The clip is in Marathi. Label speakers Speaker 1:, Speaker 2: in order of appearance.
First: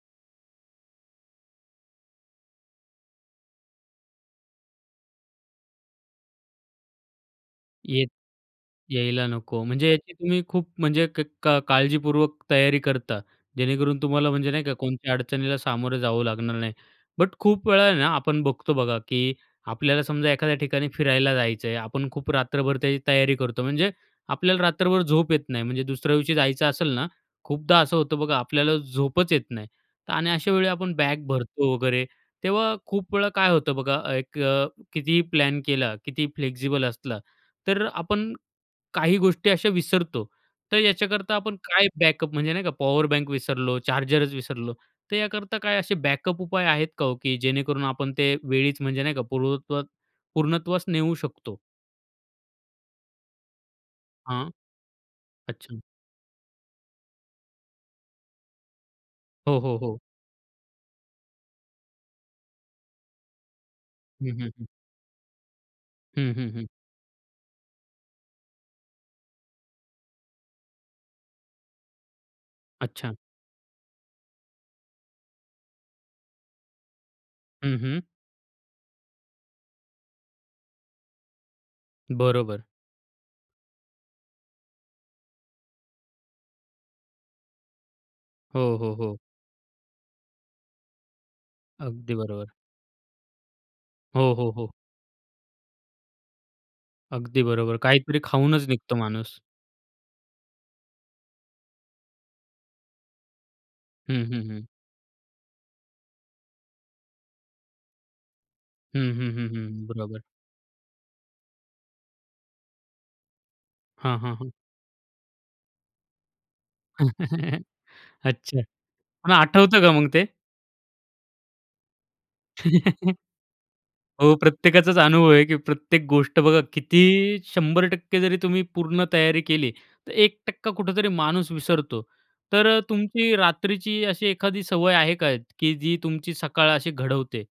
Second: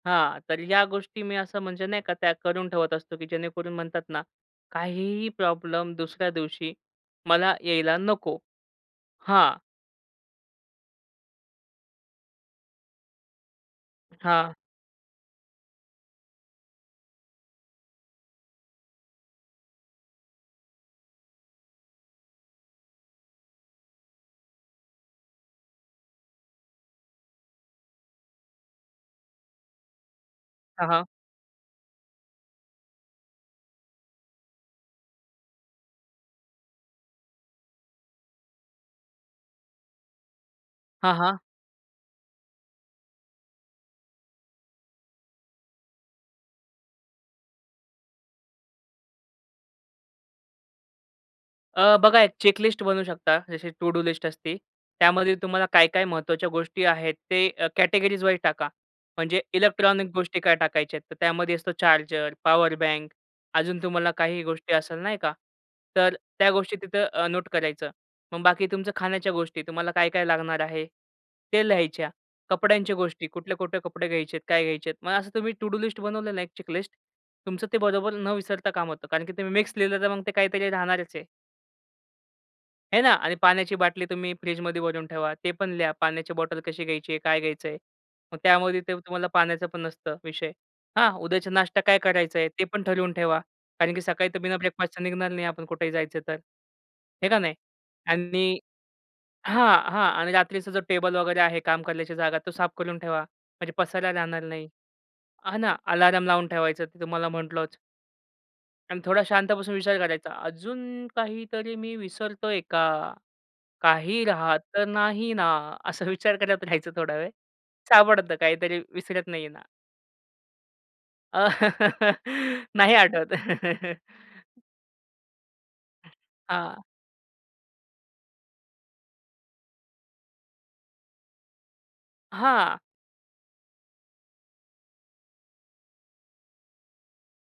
Speaker 1: हां. तर ह्या गोष्टी मी असं म्हणजे नाही का त्या करून ठेवत असतो, की जेणेकरून म्हणतात ना काहीही प्रॉब्लेम दुसऱ्या दिवशी मला यायला
Speaker 2: येत
Speaker 1: नको.
Speaker 2: यायला
Speaker 1: हां.
Speaker 2: नको. म्हणजे याची तुम्ही खूप म्हणजे क का काळजीपूर्वक तयारी करता, जेणेकरून तुम्हाला म्हणजे
Speaker 1: हां.
Speaker 2: नाही का कोणत्या अडचणीला सामोरं जावं लागणार नाही. बट खूप वेळा ना आपण बघतो बघा, की आपल्याला समजा एखाद्या ठिकाणी फिरायला जायचं आहे. आपण खूप रात्रभर त्याची तयारी करतो. म्हणजे आपल्याला रात्रभर झोप येत नाही. म्हणजे दुसऱ्या दिवशी जायचं असेल ना, खूपदा असं होतं बघा आपल्याला झोपच येत नाही आणि अशा वेळी
Speaker 1: हां,
Speaker 2: आपण
Speaker 1: हां.
Speaker 2: बॅग भरतो वगैरे. तेव्हा खूप वेळा काय होतं बघा एक अ, कितीही प्लॅन केला, किती फ्लेक्सिबल असला तर आपण काही गोष्टी अशा विसरतो तर
Speaker 1: हां,
Speaker 2: ह्याच्याकरता
Speaker 1: हां.
Speaker 2: आपण काय बॅकअप म्हणजे नाही का पॉवर बँक विसरलो, चार्जरच विसरलो, तर याकरता काय असे बॅकअप उपाय आहेत का ओ की जेणेकरून आपण ते वेळीच म्हणजे नाही का पूर्वत्वास पूर्णत्वास नेऊ शकतो?
Speaker 1: अ, बघा एक चेकलिस्ट बनू शकता. जशी टु डू लिस्ट
Speaker 2: हां.
Speaker 1: असते. त्यामध्ये तुम्हाला
Speaker 2: अच्छा.
Speaker 1: काय, काय महत्वाच्या गोष्टी आहेत? ते अ, कॅटेगरीजवाईज टाका. म्हणजे
Speaker 2: हो, हो, हो.
Speaker 1: इलेक्ट्रॉनिक गोष्टी काय टाकायच्या आहेत? तर त्यामध्ये असतो चार्जर, पॉवर बँक अजून तुम्हाला
Speaker 2: हं,
Speaker 1: काही
Speaker 2: हं, हं.
Speaker 1: गोष्टी असेल नाही का? तर
Speaker 2: हं, हं,
Speaker 1: त्या
Speaker 2: हं.
Speaker 1: गोष्टी तिथं अ, नोट करायचं. मग बाकी तुमच्या खाण्याच्या गोष्टी तुम्हाला काय, काय लागणार आहे? ते लिहायच्या. कपड्यांच्या
Speaker 2: अच्छा.
Speaker 1: गोष्टी कुठले-कुठले कपडे घ्यायचे आहेत? काय घ्यायचे आहेत? मग असं तुम्ही टु डू लिस्ट बनवलेलं आहे एक चेकलिस्ट तुमचं
Speaker 2: हं,
Speaker 1: ते
Speaker 2: हं.
Speaker 1: बरोबर न विसरता काम होतं. कारण, की तुम्ही मिक्स लिहिलं तर मग ते काहीतरी राहणारच आहे.
Speaker 2: बरोबर.
Speaker 1: हे ना. आणि पाण्याची बाटली तुम्ही फ्रिजमध्ये भरून ठेवा. ते पण लिहा पाण्याची बॉटल कशी घ्यायची आहे? काय घ्यायचंय? मग
Speaker 2: हो,
Speaker 1: त्यामध्ये ते
Speaker 2: हो, हो.
Speaker 1: तुम्हाला पाण्याचा पण नसतं विषय. हा उद्याचा नाष्टा काय
Speaker 2: अगदी
Speaker 1: करायचंय?
Speaker 2: बरोबर.
Speaker 1: ते पण ठरवून ठेवा. कारण की सकाळी
Speaker 2: हो,
Speaker 1: तर
Speaker 2: हो,
Speaker 1: बिना
Speaker 2: हो.
Speaker 1: ब्रेकफास्टचं निघणार नाही आपण कुठेही जायचं तर, हे का
Speaker 2: अगदी
Speaker 1: नाही?
Speaker 2: बरोबर. काहीतरी
Speaker 1: आणि
Speaker 2: खाऊनच निघतो माणूस.
Speaker 1: हां, हां. आणि रात्रीचा जो टेबल वगैरे आहे काम करण्याची जागा तो साफ करून ठेवा. म्हणजे पसरायला
Speaker 2: हं,
Speaker 1: जाणार
Speaker 2: हं, हं.
Speaker 1: नाही. हां ना. अलार्म लावून ठेवायचं ते तुम्हाला म्हंटलच. आणि
Speaker 2: हं,
Speaker 1: थोडा
Speaker 2: हं, हं,
Speaker 1: शांत बसून
Speaker 2: हं.
Speaker 1: विचार
Speaker 2: बरोबर.
Speaker 1: करायचा. अजून काहीतरी मी विसरतोय का?
Speaker 2: हां,
Speaker 1: काही
Speaker 2: हां, हां.
Speaker 1: राहत तर नाही ना? असं विचार करत राहायचं थोडा वेळ. सापडतं
Speaker 2: अच्छा.
Speaker 1: काहीतरी विसरत
Speaker 2: हां
Speaker 1: नाही आहे ना.
Speaker 2: आठवतं का मग ते?
Speaker 1: नाही आठवत.
Speaker 2: हो. प्रत्येकाचाच अनुभव आहे, की प्रत्येक गोष्ट बघा
Speaker 1: हां.
Speaker 2: किती 100% जरी तुम्ही पूर्ण तयारी केली तर 1% कुठेतरी माणूस विसरतो.
Speaker 1: हां.
Speaker 2: तर तुमची रात्रीची अशी एखादी सवय आहे का की जी तुमची सकाळ अशी घडवते?